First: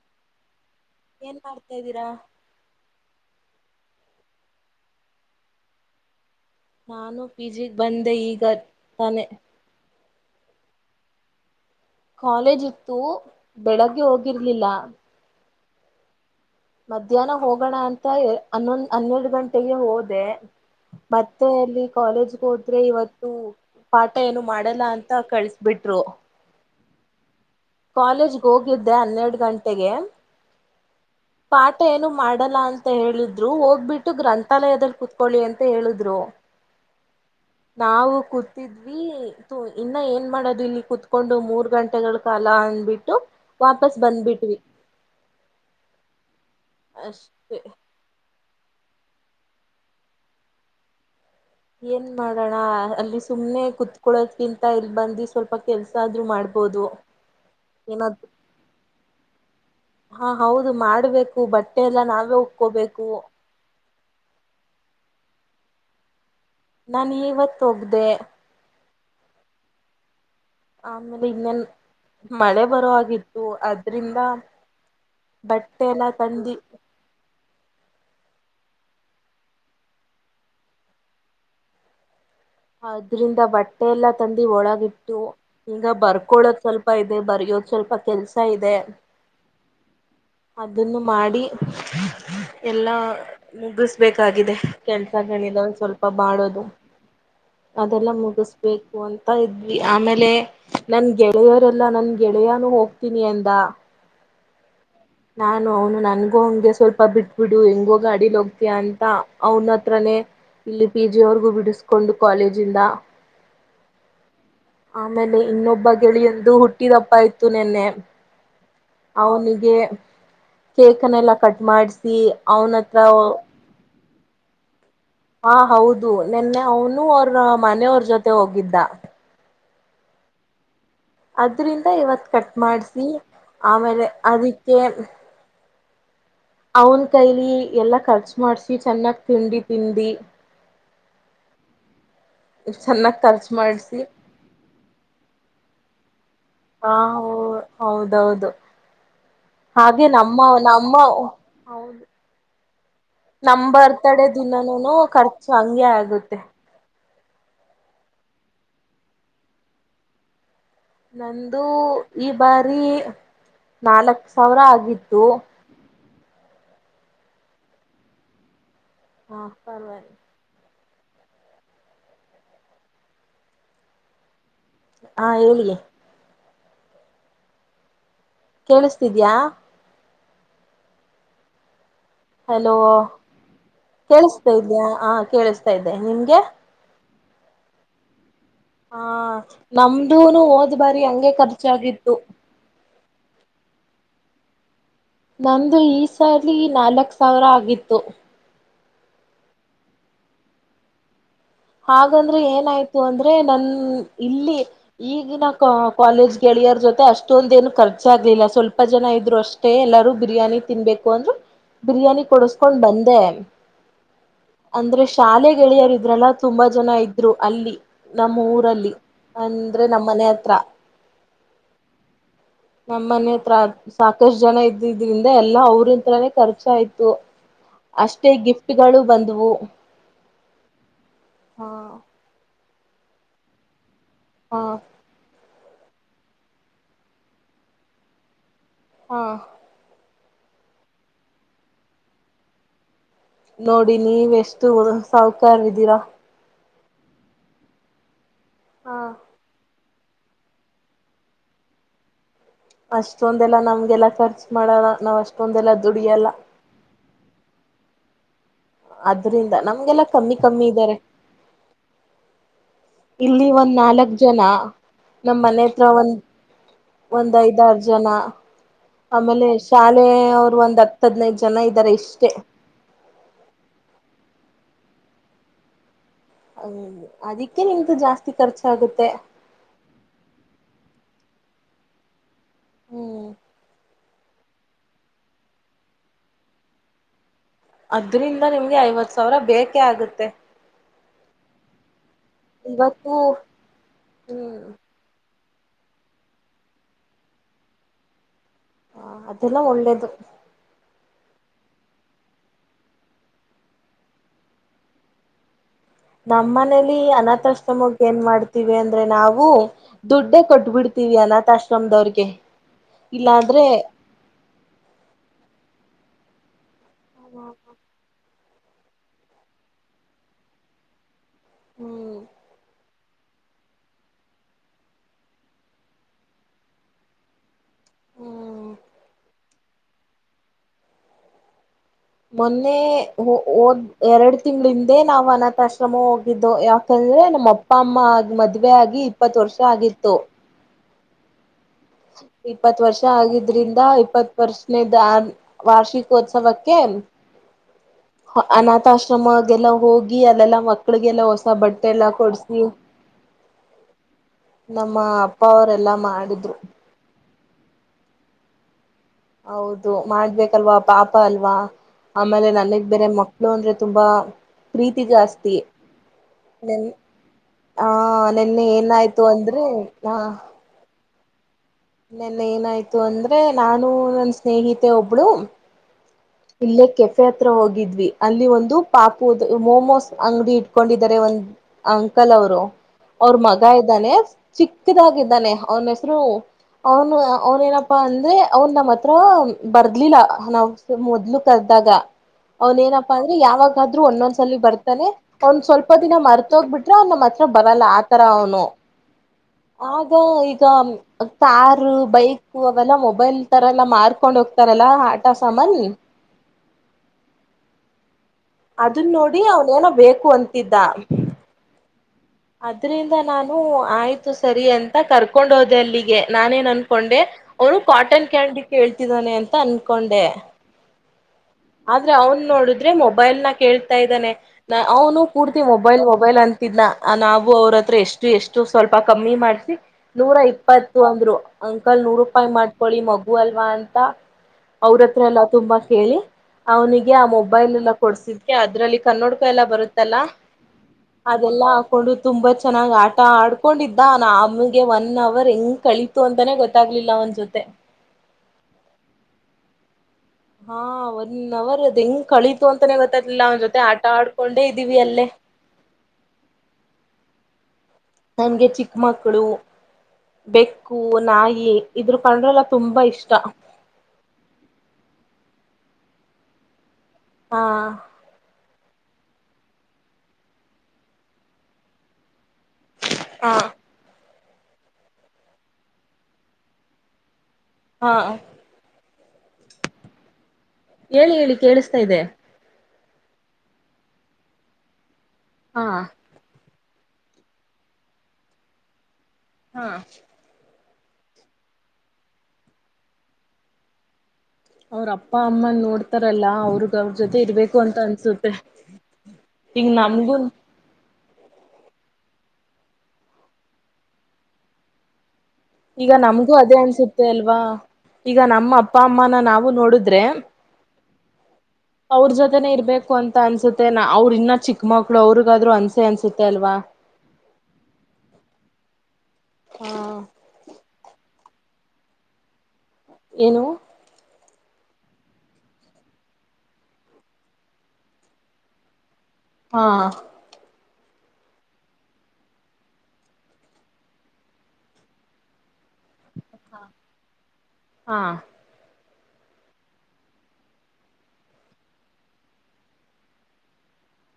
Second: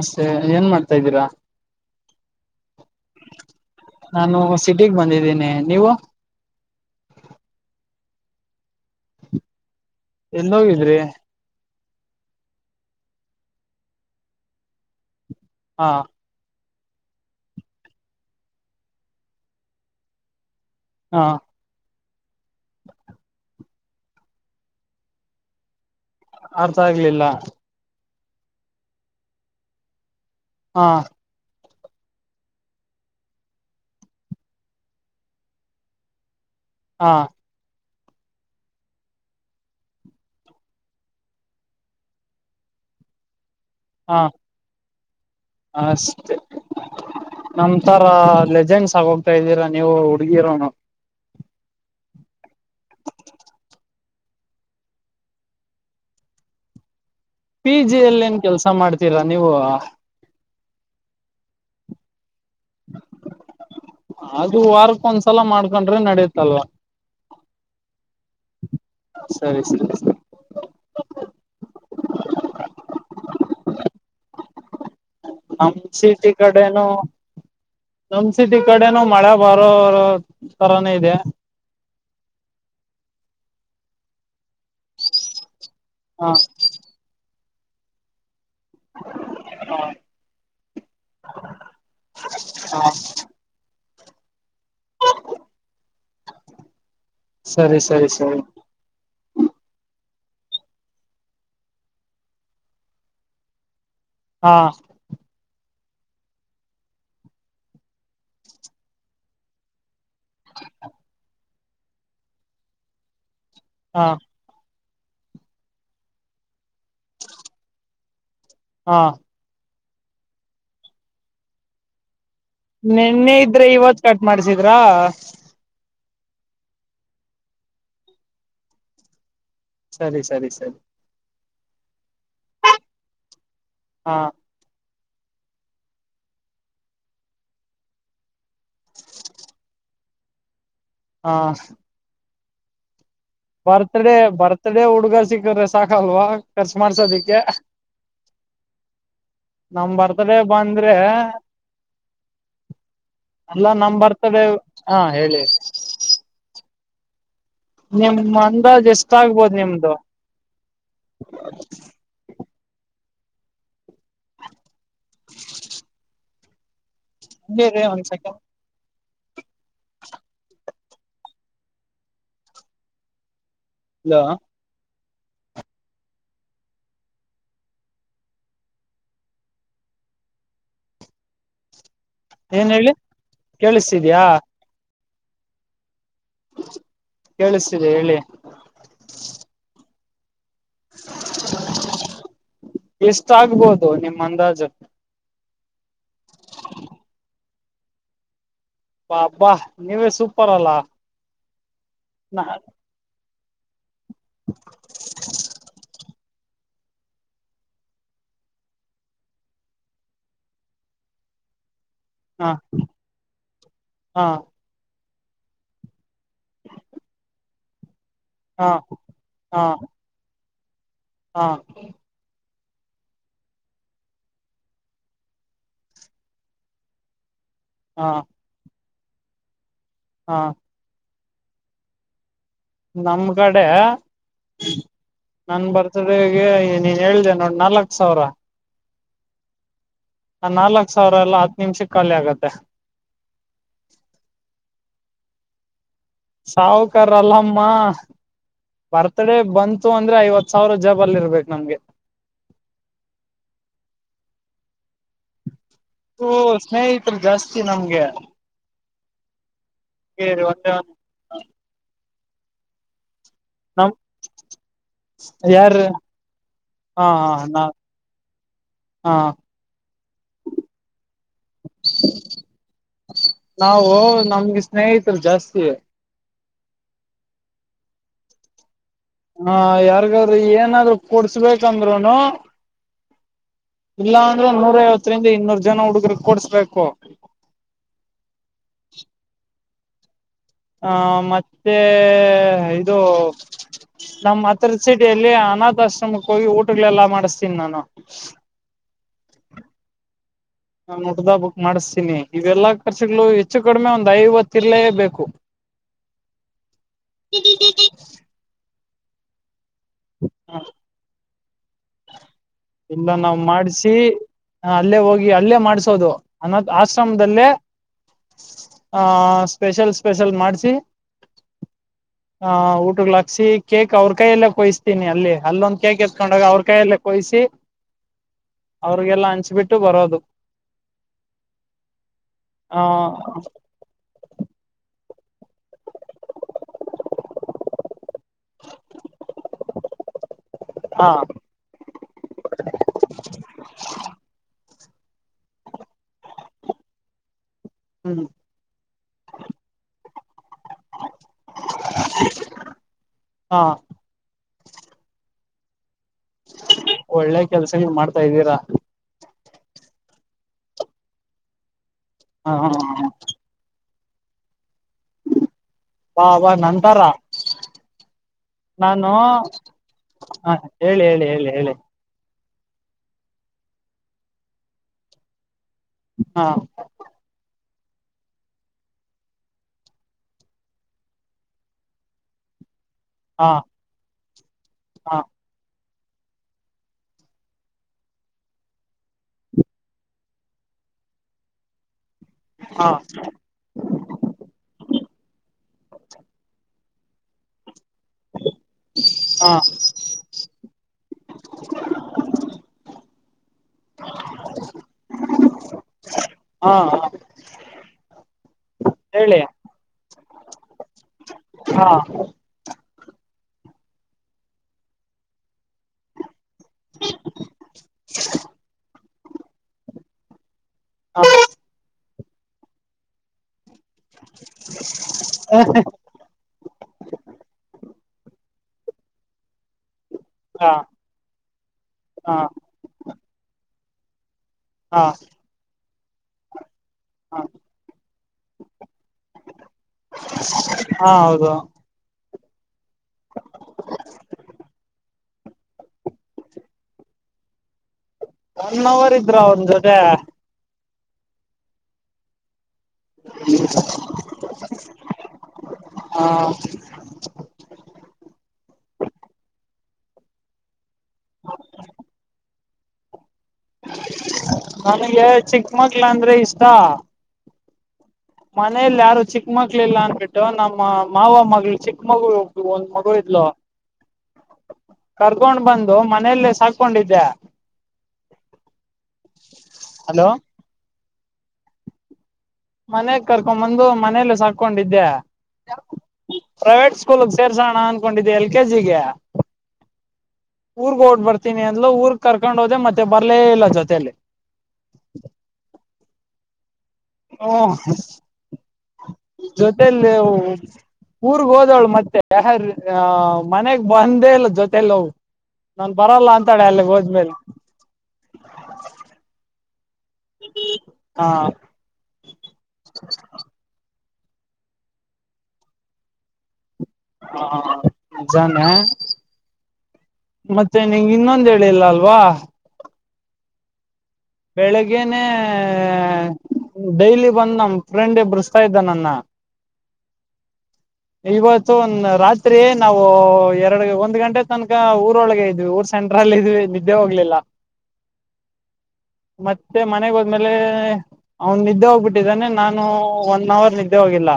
ಅಷ್ಟೆ ಏನ್ ಮಾಡ್ತ ಏನ್ ಮಾಡ್ತಾದೀರಾ! [inaudible] ನಾನು, ಸಿಟಿಗ್ಬಂದಿದ್ದೀನಿ, ನೀವು? [unintelligible] ನಾನು, ಪಿ, ಜಿ. ಬಂದೆ ಈಗ ತಾನೆ! [inaudible] ಎಲ್ಲಿ ಹೋಗಿದ್ರಿ. [inaudible] ಕಾಲೇಜ್, ಇತ್ತು ಬೆಳಗ್ಗೆ ಹೋಗಿರ್ಲಿಲ್ಲ! [unintelligible] ಹಾ. [inaudible] ಮಧ್ಯಾಹ್ನ, ಹೋಗೋಣ, ಅಂತ! ಹನ್ನೊಂದ ಹನ್ನೆರಡು, ಗಂಟೆಗೆ ಹೋದೆ. [inaudible] ಹಾ ಮತ್ತೆ, ಎಲ್ಲೀ, ಕಾಲೇಜ್ಗೆ, ಹೋದ್ರೆ, ಇವತ್ತು. [inaudible] ಪಾಠ, ಏನು ಮಾಡಲ್ಲ! ಅಂತ, ಕಲ್ಷಿಬಿಟ್ರು. [inaudible] ಅರ್ಥ, ಆಗ್ಲಿಲ್ಲ. [unintelligible] ಕಾಲೇಜ್ಗೆ, ಹೋಗಿದ್ದೆ, ಹನ್ನೆರಡು ಗಂಟೆಗೆ. [inaudible] ಹಾ. [inaudible] ಪಾಠ ಏನು ಮಾಡಲ್ಲ ಅಂತ ಹೇಳಿದ್ರು ಹೋಗ್ಬಿಟ್ಟು! ಗ್ರಂಥಾಲಯದಲ್ಲಿ, ಕುತ್ಕೊಳ್ಳಿ, ಅಂತ ಹೇಳಿದ್ರು? [inaudible] ಹಾ. [inaudible] ನಾವು, ಕೂತಿದ್ವಿ. ತು, ಇನ್ನ ಏನ್ ಮಾಡೋದು ಇಲ್ಲಿ, ಕುತ್ಕೊಂಡು, ಮೂರ್ ಗಂಟೆಗಳ, ಕಾಲ. [inaudible] ಅಂದುಬಿಟ್ಟು, ವಾಪಸ್ ಹಾ ಬಂದ್ಬಿಟ್ವಿ. [inaudible] ಅಷ್ಟೆ ಅಷ್ಟೆ ನಮ್ ತರ ಲೆಜೆಂಡ್ಸ್, ಆಗೋಗ್ತಾ, ಇದ್ದೀರಾ! ನೀವು, ಹುಡ್ಗಿರು. [unintelligible] ಏನ್ ಮಾಡೋಣ, ಅಲ್ಲಿ ಸುಮ್ನೆ ಕುತ್ಕೊಳ್ಳೋದ್ಕಿಂತ, ಇಲ್ಲಿಬಂಧಿ, ಸ್ವಲ್ಪ ಕೆಲ್ಸ ಆದ್ರು, ಮಾಡು. [unintelligible] ಓದು. [inaudible] P, G. ಅಲ್ಲಿ, ಏನ್ ಕೆಲ್ಸ ಮಾಡ್ತೀರಾ, ನೀವು? [unintelligible] ಅದು, ಮಾಡ್ಬೇಕು, ಬಟ್ಟೆ, ಎಲ್ಲ ನಾವೇ ಉಕೋಬೇಕು. [inaudible] ಅದರು, ವಾರಕ್, ಒಂದ್ಸಲ! ಮಾಡ್ಕೊಂಡ್ರೆ ನಡತ್. [inaudible] ನಾನು, ಇವತ್ತು, ಹೋಗೋದೇ. [unintelligible] ಸರಿ, ಸರಿ, ಸರು. [unintelligible] ಆಮೇಲೆ, ಇನ್ನೇನ್, ಮಳೆ, ಬರೊ, ಹಾಗಿತ್ತು ಅದ್ರಿಂದ. [unintelligible] ನಮ್, ಬಟ್ಟೆ ಎಲ್ಲ ಸಿಟಿ, ತಂದಿ ಕಡೆನು. [unintelligible] ನಮ್, ಸಿಟಿ, ಕಡೆನೂ ಮಳೆ ಬರೋ! ತರಾನೆ ಇದೆ. [unintelligible] ಅದ್ರಿಂದ, ಬಟ್ಟೆ, ಎಲ್ಲಾ, ತಂದು. [inaudible] ಒಳಗೆ, ಇಟ್ಟು, ಈಗ ಹ ಬರ್ಕೊಳೋದು! ಸ್ವಲ್ಪ, ಇದೆ. ಬರಿಯೋದ್, ಸ್ವಲ್ಪ, ಕೆಲ್ಸ. [inaudible] ಹಾಗುತಾ, ಇದೆ. [inaudible] ಅದನ್ನು, ಮಾಡಿ. ಹ ಎಲ್ಲಾ ಮುಗಿಸು.. [unintelligible] ಬೇಕಾಗಿದೆ, ಕೆಲ್ಸ, ಗಣಿದ, ಒಂದು, ಸ್ವಲ್ಪ ಬಾಳೋದು. [unintelligible] ಸರಿ ಸರಿ ಅದೆಲ್ಲ, ಸರಿ ಮುಗಿಸ್ಬೇಕು, ಅಂತ, ಇದ್ವಿ, ಆಮೇಲೆ. [inaudible] ನನ್, ಗೆಳೆಯರೆಲ್ಲಾ, ನನ್ ಗೆಳೆಯಾನು ಹೋಗ್ತೀನಿ, ಅಂದಾ. [unintelligible] ಹಾ.. [inaudible] ನಾನು, ಅವನು ನನ್ಗೂ, ಹಂಗೆ ಸ್ವಲ್ಪ ಬಿಟ್ಬಿಡು ಹೆಂಗೋ, ಗಡಿಲಿಯೋಗುತಿಯಾಂತ, ಅವನ ಹತ್ರನೇ. [unintelligible] ಇಲ್ಲಿ, ಪಿಜಿವರೆಗೂ, ಬಿಡಿಸ್ಕೊಂಡು, ಕಾಲೇಜಿಂದ. [inaudible] ಹಾ. [inaudible] ಆಮೇಲೆ, ಇನ್ನೊಬ್ಬ, ಗೆಳೆಯಂದು ಹುಟ್ಟಿದಬ್ಬ ಇತ್ತು, ನೆನ್ನೆ. [unintelligible] ಹಾ ಅವನಿಗೆ, ಕೇಕ್ನೆಲ್ಲ, ಕಟ್, ಮಾಡಸಿ. [inaudible] ನೆನ್ನೆ, ಇದ್ರೆ, ಇವತ್ತು, ಕಟ್ ಮಾಡ್ಸಿದ್ರಾ? [unintelligible] ಹಾ ಹೌದು ನಿನ್ನೆ, ಅವನು, ಅವ್ರ ಮನೆಯವ್ರ ಜೊತೆ, ಹೋಗಿದ್ದ! [unintelligible] ಸರಿ, ಸರಿ, ಸರಿ. [inaudible] ಅದರಿಂದ, ಇವತ್ತು, ಕಟ್, ಮಾಡಿಸಿ. ಆಮೇಲೆ ಹಾ ಅದಕ್ಕೆ? [inaudible] ಅವನ್, ಕೈಲಿ, ಎಲ್ಲಾ ಖರ್ಚು, ಮಾಡ್ಸಿ ಚೆನ್ನಾಗ್ ತಿಂಡಿ, ತಿಂಡಿ. [inaudible] ಹಾ. [inaudible] ಎಸ್ಟು, ಚೆನ್ನಾ. [inaudible] ಬರ್ತ್ಡೇ ಬರ್ತ್ಡೇ ಹುಡ್ಗರ್ ಸಿಕ್ಕಾದ್ರೆ ಸಾಕಲ್ವಾ ಖರ್ಚು ಹಾ ಮಾಡ್ಸೋದಿಕ್ಕೆ ಹೌದೌದು ನಮ್ ಹಾಗೆ ಬರ್ತ್ಡೇ ನಮ್ಮ ಬಂದ್ರೆ ನಮ್ಮ ಹೌದು ನಮ್ ಅಲ್ಲಾ ಬರ್ತಡ ಬರ್ತ್ಡೇ ದಿನನೂನು ಹಾ ಹೇಳಿ ಖರ್ಚು ಹಂಗೆ ಆಗುತ್ತೆ ನಿಮ್ ಅಂದಾಜು ಎಷ್ಟ ಆಗ್ಬೋದು ನಿಮ್ದು ನಂದು ಈ ಬಾರಿ ನಾಲ್ಕ್ ಸಾವಿರ ಆಗಿತ್ತು ಇರ್ರಿ ಒಂದ್ ಸೆಕೆಂಡ್ ಹಾ ಪರವಾಗಿನೆ ಹಲೋ ಹಾ ಹೇಳಿ ಕೇಳಿಸ್ತಿದ್ಯಾ ಏನ್ ಹಲೋ ಹೇಳಿ ಕೇಳಿಸ್ತಿದ್ಯಾ ಕೇಳಿಸ್ತಾ ಇದಯ ಹಾ ಕೇಳಿಸ್ತಾ ಇದ್ದೆ ನಿಮ್ಗೆ ಕೇಳಿಸ್ತಿದೆ ಹೇಳಿ ಹಾ ನಮ್ದೂನು ಹೋದ್ ಬಾರಿ ಹಂಗೆ ಖರ್ಚಾಗಿತ್ತು ಎಷ್ಟ ಆಗ್ಬೋದು ನಿಮ್ಮ ಅಂದಾಜ ನಂದು ಈ ಸಾರಿ ನಾಲ್ಕ ಸಾವಿರ ಆಗಿತ್ತು ಅಬಾಬ್ಬಾ ನೀವೇ ಸೂಪರ್ ಅಲ್ಲ ಹಾಗಂದ್ರೆ ಹ ಏನಾಯ್ತು ಅಂದ್ರೆ ನ ಇಲ್ಲಿ ಈಗಿನ ಕಾಲೇಜ್ ಗೆಳೆಯರ್ ಜೊತೆ ಅಷ್ಟೊಂದ ಏನು ಖರ್ಚಾಗ ಇಲ್ಲ ಸ್ವಲ್ಪ ಜನ ಇದ್ರು ಅಷ್ಟೇ ಎಲ್ಲಾರೂ ಬಿರಿಯಾನಿ ತಿನ್ಬೇಕು ಅಂದ್ರೆ ಬಿರಿಯಾನಿ ಹಾ ಕೊಡಸ್ಕೊಂಡ್ ಬಂದೆ ಹಾ ಅಂದ್ರೆ ಶಾಲೆ ಗೆಳಿಯರ ಇದ್ರಲ್ಲ ತುಂಬಾ ಜನ ಇದ್ರು ಅಲ್ಲಿ ನಮ್ಮ ಹಾ ಊರಲ್ಲಿ ಅಂದ್ರೆ ನಮ್ಮ ಮನೆ ಹತ್ರ ಹಾ ನಮ್ಮ ಮನೆ ಹತ್ರ ಸಾಕಷ್ಟು ಜನ ಇದ್ದ ಇದ್ರಿಂದ ಎಲ್ಲಾ ಅವ್ರತ್ರಾನೇ ಖರ್ಚ ಆಯ್ತು ಹಾ ಅಷ್ಟೇ ಗಿಫ್ಟ್ ಗಳು ಬಂದವು ಹಾ ಹಾ ನಮ್ ಕಡೆ ಹಾ ನನ್ ಬರ್ತಡಗೆ ನೀನ್ ಹೇಳಿದೆ ನೋಡ್ ನಾಲ್ಕ್ ಸಾವಿರ ಹಾ ನಾಲ್ಕ್ ಸಾವಿರ ಎಲ್ಲ ಹತ್ತು ನಿಮಿಷಕ್ಕೆ ಖಾಲಿ ಆಗತ್ತೆ ನೋಡಿ ನೀವೆ ಎಷ್ಟು ಸಾಹಕಾರಿದೀರಾ ಸಾವ್ಕರಲ್ಲಮ್ಮ ಹ ಬರ್ತ್ಡೇ ಬಂತ ಬಂತ್ ಅಂದ್ರೆ ಐವತ್ ಸಾವಿರ ಜಬ ಅಲ್ಲಿ ಇರ್ಬೇಕು ನಮ್ಗೆ ಅಷ್ಟೊಂದೆಲ್ಲ ನಮ್ಗೆಲ್ಲ ಖರ್ಚು ಮಾಡಲ್ಲ ನಾವ್ ಅಷ್ಟೊಂದೆಲ್ಲ ದುಡಿಯಲ್ಲ ಓ ಸ್ನೇಹಿತರು ಜಾಸ್ತಿ ನಮ್ಗೆ ಅದ್ರಿಂದ ನಮ್ಗೆಲ್ಲ ಕಮ್ಮಿ ಕಮ್ಮಿ ಒಂದೇ ಇದಾರೆ ಇಲ್ಲಿ ಒಂದ್ ನಮ್ ನಾಲ್ಕ್ ಜನ ನಮ್ಮ್ ಮನೆ ಯಾರ ಹತ್ರ ಒಂದ್ ಹಾ ಒಂದ್ ನಾ ಐದಾರ ಜನ ಹ ಆಮೇಲೆ ಶಾಲೆ ಅವರು ಒಂದ್ ಹತ್ ಹದ್ನೈದು ಜನ ಇದ್ದಾರೆ ಇಷ್ಟೇ ನಾವು ನಮ್ಗೆ ಸ್ನೇಹಿತರು ಜಾಸ್ತಿ ಹ ಅದಿಕ್ಕೆ ನಿಮಂತ ಜಾಸ್ತಿ ಖರ್ಚ ಆಗುತ್ತೆ ಹಾ ಯಾರ್ಗಾದ್ರರು ಏನಾದ್ರು ಕೊಡ್ಸ್ಬೇಕಂದ್ರುನು ಹ್ಮ್ ಇಲ್ಲ ಅಂದ್ರೆ ನೂರ ಐವತ್ತರಿಂದ ಇನ್ನೂರ್ ಜನ ಹುಡುಗ್ರ ಕೊಡ್ಸ್ಬೇಕು ಅದ್ರಿಂದ ನಿಮ್ಗೆ ಐವತ್ ಸಾವಿರ ಬೇಕೆ ಆಗುತ್ತೆ ಹ ಮತ್ತೆ ಇದು ಇವತ್ತು ನಮ್ಮ್ ಹ್ಮ್ ಹತ್ರ ಸಿಟಿಯಲ್ಲಿ ಅನಾಥಾ ಆಶ್ರಮಕ್ಕೆ ಹೋಗಿ ಊಟಗಳೆಲ್ಲಾ ಮಾಡಿಸತೀನಿ ನಾನು ಹ ಅದೆಲ್ಲ ಒಳ್ಳೇದು ನಾ ಹುಟ್ಟದ್ಹಬ್ಬಕ್ಕ್ ಮಾಡಿಸ್ತೀನಿ ಇವೆಲ್ಲಾ ಖರ್ಚ್ಗಳು ಹೆಚ್ಚು ಕಡಿಮೆ ಒಂದ್ ಐವತ್ತು ಇರ್ಲೇ ಬೇಕು ನಮ್ಮ ಮನೇಲಿ ಅನಾಥಸ್ತಮಗ್ ಏನ್ ಮಾಡ್ತೀವಿ ಅಂದ್ರೆ ನಾವು ದುಡ್ಡೇ ಹ ಕೊಟ್ಬಿಡ್ತೀವಿ ಅನಾಥ್ ಆಶ್ರಮದವ್ರಿಗೆ ಇಲ್ಲ ನಾವ್ ಮಾಡ್ಸಿ ಅಲ್ಲೇ ಹೋಗಿ ಅಲ್ಲೇ ಮಾಡ್ಸೋದು ಅ ಆಶ್ರಮದಲ್ಲೇ ಆಹ ಸ್ಪೆಷಲ್ ಸ್ಪೆಷಲ್ ಮಾಡ್ಸಿ ಹ್ಮ್ ಹಾ ಊಟಕ್ಕೆಲಾ ಸಿ ಕೇಕ್ ಅವ್ರ ಕೈಯಲ್ಲೇ ಕೊಯಿಸ್ತೀನಿ ಅಲ್ಲಿ ಅಲ್ಲೊಂದ್ ಕೇಕ್ ಎತ್ಕೊಂಡಾಗ ಅವ್ರ ಕೈಯಲ್ಲ ಕೊಯ್ಸಿ ಹ್ಮ್ ಅವ್ರಿಗೆಲ್ಲ ಹಂಚ್ಬಿಟ್ಟು ಬರೋದು ಮೊನ್ನೆ ಹ ಹಓದ್ ಎರಡ್ ತಿಂಗಳಿಂದೆ ನಾವ್ ಅನ ಆಶ್ರಮ ಹೋಗಿದ್ದು ಯಾಕಂದ್ರೆ ನಮ್ಮ ಅಪ್ಪ ಅಮ್ಮ ಆಗಿ ಮದ್ವೆ ಆಗಿ ಇಪ್ಪತ್ತು ವರ್ಷ ಆಗಿತ್ತು ಹಾ ಇಪ್ಪತ್ ವರ್ಷ ಆಗಿದ್ರಿಂದ ಇಪ್ಪತ್ ವರ್ಷ ವಾರ್ಷಿಕೋತ್ಸವಕ್ಕೆ ಹ್ಮ್ ಅನಾಥಾಶ್ರಮಗೆಲ್ಲ ಹೋಗಿ ಅಲ್ಲೆಲ್ಲಾ ಮಕ್ಳಿಗೆಲ್ಲ ಹೊಸ ಬಟ್ಟೆಲ್ಲ ಕೊಡ್ಸಿ ಹಾ ನಮ್ಮ ಅಪ್ಪ ಅವರೆಲ್ಲಾ ಮಾಡಿದ್ರು ಒಳ್ಳೆ ಕೆಲ್ಸಗಳು ಮಾಡ್ತಾ ಇದ್ದೀರಾ ಹೌದು ಮಾಡ್ಬೇಕಲ್ವಾ ಪಾಪ ಅಲ್ವಾ ಆಮೇಲೆ ಹ ನನಗ್ ಬೇರೆ ಮಕ್ಳು ಅಂದ್ರೆ ತುಂಬಾ ಪ್ರೀತಿ ಜಾಸ್ತಿ ಬಾ ಬಾ ನಂತರ ಹಾ ನಿನ್ನೆ ನಾನು ಏನಾಯ್ತು ಅಂದ್ರೆ ನಾ ಹ ಹೇಳಿ ಹೇಳಿ ಹೇಳಿ ನೆನ್ನ ಏನಾಯ್ತು ಅಂದ್ರೆ ನಾನು ನನ್ನ ಸ್ನೇಹಿತೆ ಒಬ್ಳು ಹಾ ಇಲ್ಲೇ ಕೆಫೆ ಹತ್ರ ಹೋಗಿ ಅಲ್ಲಿ ಒಂದು ಪಾಪು ಮೊಮೋಸ್ ಅಂಗಡಿ ಇಟ್ಕೊಂಡಿದ್ದಾರೆ ಒಂದ ಅಂಕಲ್ ಅವರು ಅವ್ರ ಹಾ ಮಗ ಇದ್ದಾನೆ ಹಾ ಚಿಕ್ಕದಾಗಿದ್ದಾನೆ ಅವನ ಅವನು ಅವನ ಏನಪ್ಪಾ ಅಂದ್ರೆ ಅವನ್ ನಮ್ಮ್ ಹತ್ರ ಬರ್ಲಿಲ್ಲ ನಾವ್ ಮೊದಲು ಕದ ಗ ಅವನ್ ಹಾ ಏನಪ್ಪಾ ಅಂದ್ರೆ ಯಾವಾಗಾದ್ರೂ ಒಂದೊಂದ್ಸಲ ಬರ್ತಾನೆ ಅವನ್ ಸ್ವಲ್ಪ ಇಪ್ಪ ದಿನ ಮರ್ತ ಹೋಗ್ಬಿಟ್ರೆ ಅವ ನಮ್ಮ ಹತ್ರ ಬರಲ್ಲ ಆತರ ಅವನು ಆಗ ಈಗ ಕಾರಾ ಬೈಕ್ ಅವೆಲ್ಲಾ ಮೊಬೈಲ್ ತರ ಎಲ್ಲಾ ಮಾರ್ಕೊಂಡ್ ಹೋಗ್ತಾರಲ್ಲಾ ಆಟ ಮನೆಿ ಹಾ ಹಾ ಅದನ್ ನೋಡಿ ಹೇಳಿ ಅವನೇನೋ ಬೇಕು ಅಂತಿದ್ದ ಹಾ ಅದ್ರಿಂದ ನಾನು ಆಯ್ತು ಸರಿ ಅಂತ ಕರ್ಕೊಂಡ್ ಹೋದೆ ಅಲ್ಲಿಗೆ ನಾನೇನ್ ಅನ್ಕೊಂಡೆ ಅವರು ಕಾಟನ್ ಕ್ಯಾಂಡಿ ಕೇಳ್ತಿದ್ದಾನೆ ಅಂತ ಅನ್ಕೊಂಡೆ ಹೌ ಆದ್ರೆ ಅವನ್ ನೋಡಿದ್ರೆ ಮೊಬೈಲ್ ನ ಕೇಳ್ ಇದ್ದಾನೆ ಅವನು ಕೂರ್ತಿ ಮೊಬೈಲ್- ಮೊಬೈಲ್ ಅಂತಿದ್ನ. ನಾವು ಅವ್ರ ಹತ್ರ ಎಷ್ಟು -ಎಷ್ಟು ಸ್ವಲ್ಪ ಕಮ್ಮಿ ಮಾಡ್ಸಿ, ನೂರ ಹಾ ಇಪ್ಪತ್ತು ಅಂದ್ರು ಅಂಕಲ್ ನೂರ ಹಾ ರೂಪಾಯಿ ಮಾಡ್ಕೊಳ್ಳಿ ಮಗು ಅಲ್ವಾ ಅಂತ, ಹಾ ಅವ್ರತ್ರ ಎಲ್ಲಾ ತುಂಬಾ ಕೇಳಿ, ಅವನಿಗೆ ಆ ಮೊಬೈಲ್ ಎಲ್ಲ ಕೊಡ್ಸಿದ್ಕ ಅದ್ರಲ್ಲಿ ಕನ್ನೋಡ್ಕ ಎಲ್ಲ ಬರುತ್ತಲ್ಲ ಹಾ ಹೌದು ಅದೆಲ್ಲಾ ಹಾಕೊಂಡು ತುಂಬಾ ಚೆನ್ನಾಗ್ ಆಟ ಆಡ್ಕೊಂಡಿದ್ದ ನ ಆಮಗೆ ಒಂದ ಅವರ್ ಹೆಂಗ್ ಕಳಿತು ಅಂತಾನೇ ಗೊತ್ತಾಗ್ಲಿಲ್ಲ ಅವನ್ ಜೊತೆ ನನ್ ಅವರ್ ಇದ್ರ ಒನ್ ಜೊತೆ ಹಾ ಒನ್ ಅವರ್ ಅದ್ ಹೆಂಗ್ ಕಳಿತ ಇತ್ತು ಅಂತಾನೇ ಗೊತ್ತಾಗ್ಲಿಲ್ಲ ಅವನ ಜೊತೆ ಆಟ ಆಡ್ಕೊಂಡೇ ಇದ್ದೀವಿ ಅಲ್ಲೇ ಹ ನಂಗೆ ಚಿಕ್ಕ ಮಕ್ಕಳು ಬೆಕ್ಕು ನಾಯಿ ಇದ್ರ ಕಂಡ್ರಲ್ಲ ತುಂಬ ಇಷ್ಟ ನನಗೆ ಚಿಕ್ಕಮಗ್ಳ ಅಂದ್ರೆ ಇಷ್ಟ ಹಾ,,, ಮನೆಯಲ್ಲಿ ಯಾರು ಚಿಕ್ಕ ಮಕ್ಕಳಿಲ್ಲ ಅನ್ಬಿಟ್ಟು. ನಮ್ಮ ಮಾವ ಮಗಳು ಚಿಕ್ಕ ಮಗು ಒಂದು ಮೋಟೋ ಇಲ ಹಾ [unintelligible] ಕರ್ಕೊಂಡ್ ಬಂದು ಮನೆಯಲ್ಲೇ ಸಾಕೊಂಡಿದ್ದೆ. ಹಾ,, ಹಲೋ, ಹೇಳಿ- ಹೇಳಿ ಕೇಳಿಸ್ತಾಇದೆ. ಮನೆಯಲ್ಲಿ ಕರ್ಕೊಂಡ ಬಂದು ಮನೇಲಿ ಸಾಕೊಂಡಿದ್ದೆ. ಹಾ, ಪ್ರೈವೇಟ್ ಸ್ಕೂಲ್ಗೆ ಸೇರ್ಸೋಣ ಅನ್ಕೊಂಡಿದ್ದೆ ಎಲ್, ಕೆಜಿಗೆ. ಹಾ, ಊರ್ಗ್ ಹೋಗಬಿಟ್ ಬರ್ತೀನಿ ಅಂದ್ಲು ಊರ್ಗ್ ಕರ್ಕೊಂಡ್ ಹೋದೆ. ಮತ್ತೆ ಬರ್ಲೇ ಇಲ್ಲ ಜೊತೆಯಲ್ಲಿ. ಅವ್ರ ಅಪ್ಪ -ಅಮ್ಮ ನೋಡ್ತಾರಲ್ಲ ಅವರು ಹ್, ಓ ಈಗ ಜೊತೆಯಲ್ಲಿ ನಮ್ಗು ಊರ್ಗ್ ಹೋದ ೋ [unintelligible] [unintelligible] ಳು ಮತ್ತೆ ಮನೆಗ್ ಬಂದೇ ಇಲ್ಲ ಜೊತೆಲ್ಲ ನಾನ್ ಈಗ ಬರಲ್ಲ ನಮ್ಗೂ ಅಂತಾಳೆ ಅದೇ ಅಲ್ಲಿಗ್ ಅನ್ಸುತ್ತೆ ಹೋದ್ಮೇಲೆ ಅಲ್ವಾ, ಈಗ ನಮ್ಮ ಅಪ್ಪ, ಅಮ್ಮನ ನಾವು ನೋಡುದ ಹ ಅವ್ರು ಜೊತೆನೆ ಇರ್ಬೇಕು ಅಂತ ಅನ್ಸುತ್ತೆ. ಅವರು ಇನ್ನ ಚಿಕ್ಕ ಮಕ್ಳು ಅವ್ರಿಗಾದ್ರು ಅನ್ಸೆ ಅನ್ಸುತ್ತೆ ಅಲ್ವಾ, ಹಾ, ನಿಜಾನೆ ಮತ್ತೆ ನಿನಗ ಇನ್ನೊಂದ ಹೇಳಿಲ್ಲ ಅಲ್ವಾ, ಏನು? ಬೆಳಿಗ್ನೆೇ ಡೈಲಿ ಬಂದ್ ನಮ ಫ್ರೆಂಡುಎಬಿಸ್ತಾ ಇದ್ದ ನನ್ನ. ಹಾ, ಇವತ್ತು ರಾತ್ರಿ ನಾವು ಎರಡ್, ಒಂದ್ ಗಂಟೆ ತನಕ ಊರೊಳಗೆ ಇದ್ವಿ. ಊರ್ ಸ ಲ್ಲ ಇದ್ವಿ ನಿದ್ದೆ ಹೋಗ್ಲಿಲ್ಲ. ಹಾ ಮತ್ತೆ ಮನೆಗೆ ಹೋದ್ಮೇಲೆ ಅವನ್ ನಿದ್ದೆ ಹೋಗ್ಬಿಟ್ಟಿದ್ದಾನೆ. ನಾನು ಒನ್ ಅವರ್ ನಿದ್ದೆ ಹೋಗಿಲ್ಲ.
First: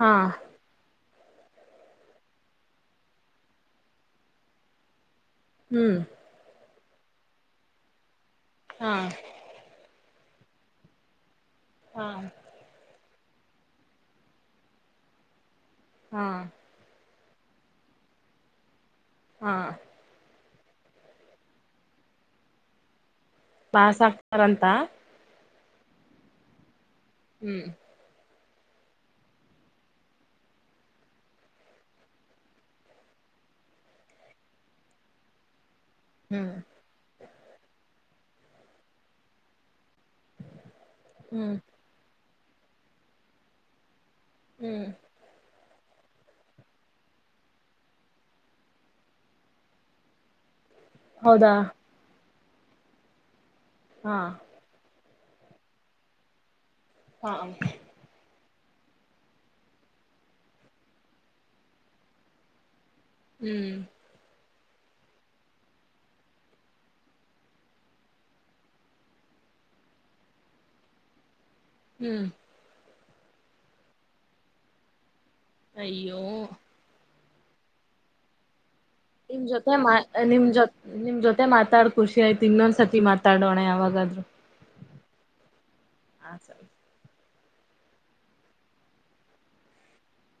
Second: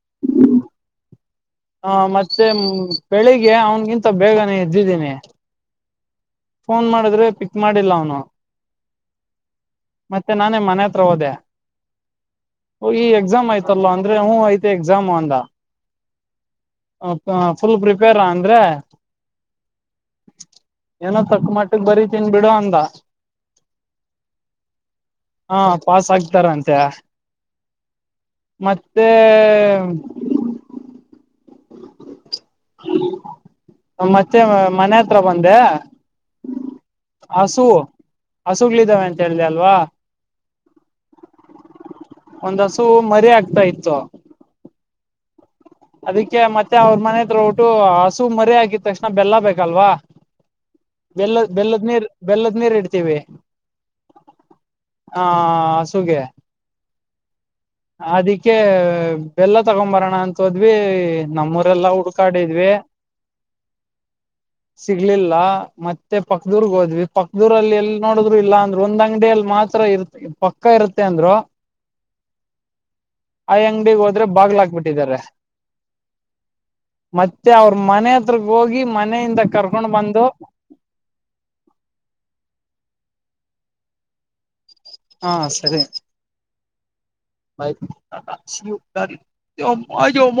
ಹಾ ಹಾ, ಮತ್ತೆ ಬೆಳಿಗ್ಗೆ ಅವನ್ಗಿಂತ ಬೇಗನೆ ಎದ್ದಿದ್ದೀನಿ. ಹ್ಮ್, ಫೋನ್ ಮಾಡಿದ್ರೆ ಪಿಕ್ ಮಾಡಿಲ್ಲ ಅವನು. ಹಾ, ಮತ್ತೆ ನಾನೇ ಮನೆ ಅತ್ರ ಹೋದೆ. ಹಾ,, ಈ ಎಕ್ಸಾಮ್ ಆಯ್ತಲ್ವಾ ಅಂದ್ರೆ ಹ್ಮ್ ಐತ ಎಕ್ಸಾಮ್ ಅಂದ. ಹಾ, ಫುಲ್ ಪ್ರಿಪೇರಾ ಅಂದ್ರೆ, ಹಾ,,, ಏನೋ ತಕ್ಕ ಮಟ್ಟಗೆಬರಿತಿನಿ ಬಿಡೋ ಅಂದ. ಪಾಸ್ ಆಕ್ತಾರಂತ ಹಾ ಪಾಸ್ ಆಗ್ತಾರ ಅಂತೆ ಹ್ಮ್, ಮತ್ತೆ,, ಮತ್ತೆ ಮನೆ ಅತ್ರ ಬಂದೆ, ಹ್ಮ್ ಹಸು ಹಸುಗಳಿದ್ದಾವೆಅಂತ ಹೇಳ್ದ ಅಲ್ವಾ. ಹ್ಮ್ ಒಂದಹಸು ಮರಿ ಆಕ್ತಾ ಇತ್ತು. ಹ್ಮ್, ಅದಕ್ಕೆ ಮತ್ತೆ ಅವ್ರ ಮನೆಅತ್ರ ಒರಟು ಹಸು ಮರಿ ಆಗಿದ ತಕ್ಷಣ ಬೆಲ್ಲ ಬೇಕಲ್ವಾ, ಬೆಲ್ಲದ- ಹೌದಾ ಬೆಲ್ಲದ್ ನೀರ್, ಬೆಲ್ಲದ್ ನೀರ್ ಇಡ್ತೀವಿ. ಹಾ ಹಾ ಹಸುಗೆ ಹಾ ಹ ಅದಿಕ್ಕೆ ಬೆಲ್ಲ ತಗೊಂಬರೋಣ ಅಂತ ಹೋದ್ವಿ ನಮ್ಮೂರೆಲ್ಲಾ ಹುಡ್ಕಾಡಿದ್ವಿ ಹ್ಮ್ ಸಿಗ್ಲಿಲ್ಲ ಮತ್ತೆ ಪಕ್ದೂರ್ಗ್ ಹೋದ್ವಿ ಪಕ್ದೂರಲ್ಲಿ ಎಲ್ಲಿ ನೋಡಿದ್ರು ಇಲ್ಲ ಅಂದ್ರರು ಒಂದ್ ಅಂಗಡಡಿ ಮಾತ್ರ ಇರು ಪಕ್ಕ ಇರುತ್ತೆ ಅಂದ್ರು ಹ್ಮ್ ಆಯ್ ಅಂಗಡಗ್ ಹೋದ್ರೆ ಬಾಗಲಾಕ್ ಬಿಟ್ಟಿದಿದ್ದಾರೆ ಅಯ್ಯೋ ಮತ್ತೆ ಅವ್ರ ಮನೆ ಹತ್ರಗ್ ಹೋಗಿ ಮನೆಯಿಂದ ನಿಮ್ ಜೊತೆ ಕರ್ಕೊಂಡ್ ಮಾ ಬಂದು ನಿಮ್ ಜೊ ನಿಮ್ ಜೊತೆ ಮಾತಾಡ್ ಖುಷಿ ಆಯ್ತು ಇನ್ನೊಂದ್ಸತಿ ಮಾತಾ ಮಾತಾಡೋಣ ಯಾವಾಗಾದ್ ಹಾ ಸರಿ ಸ ಆ ಮ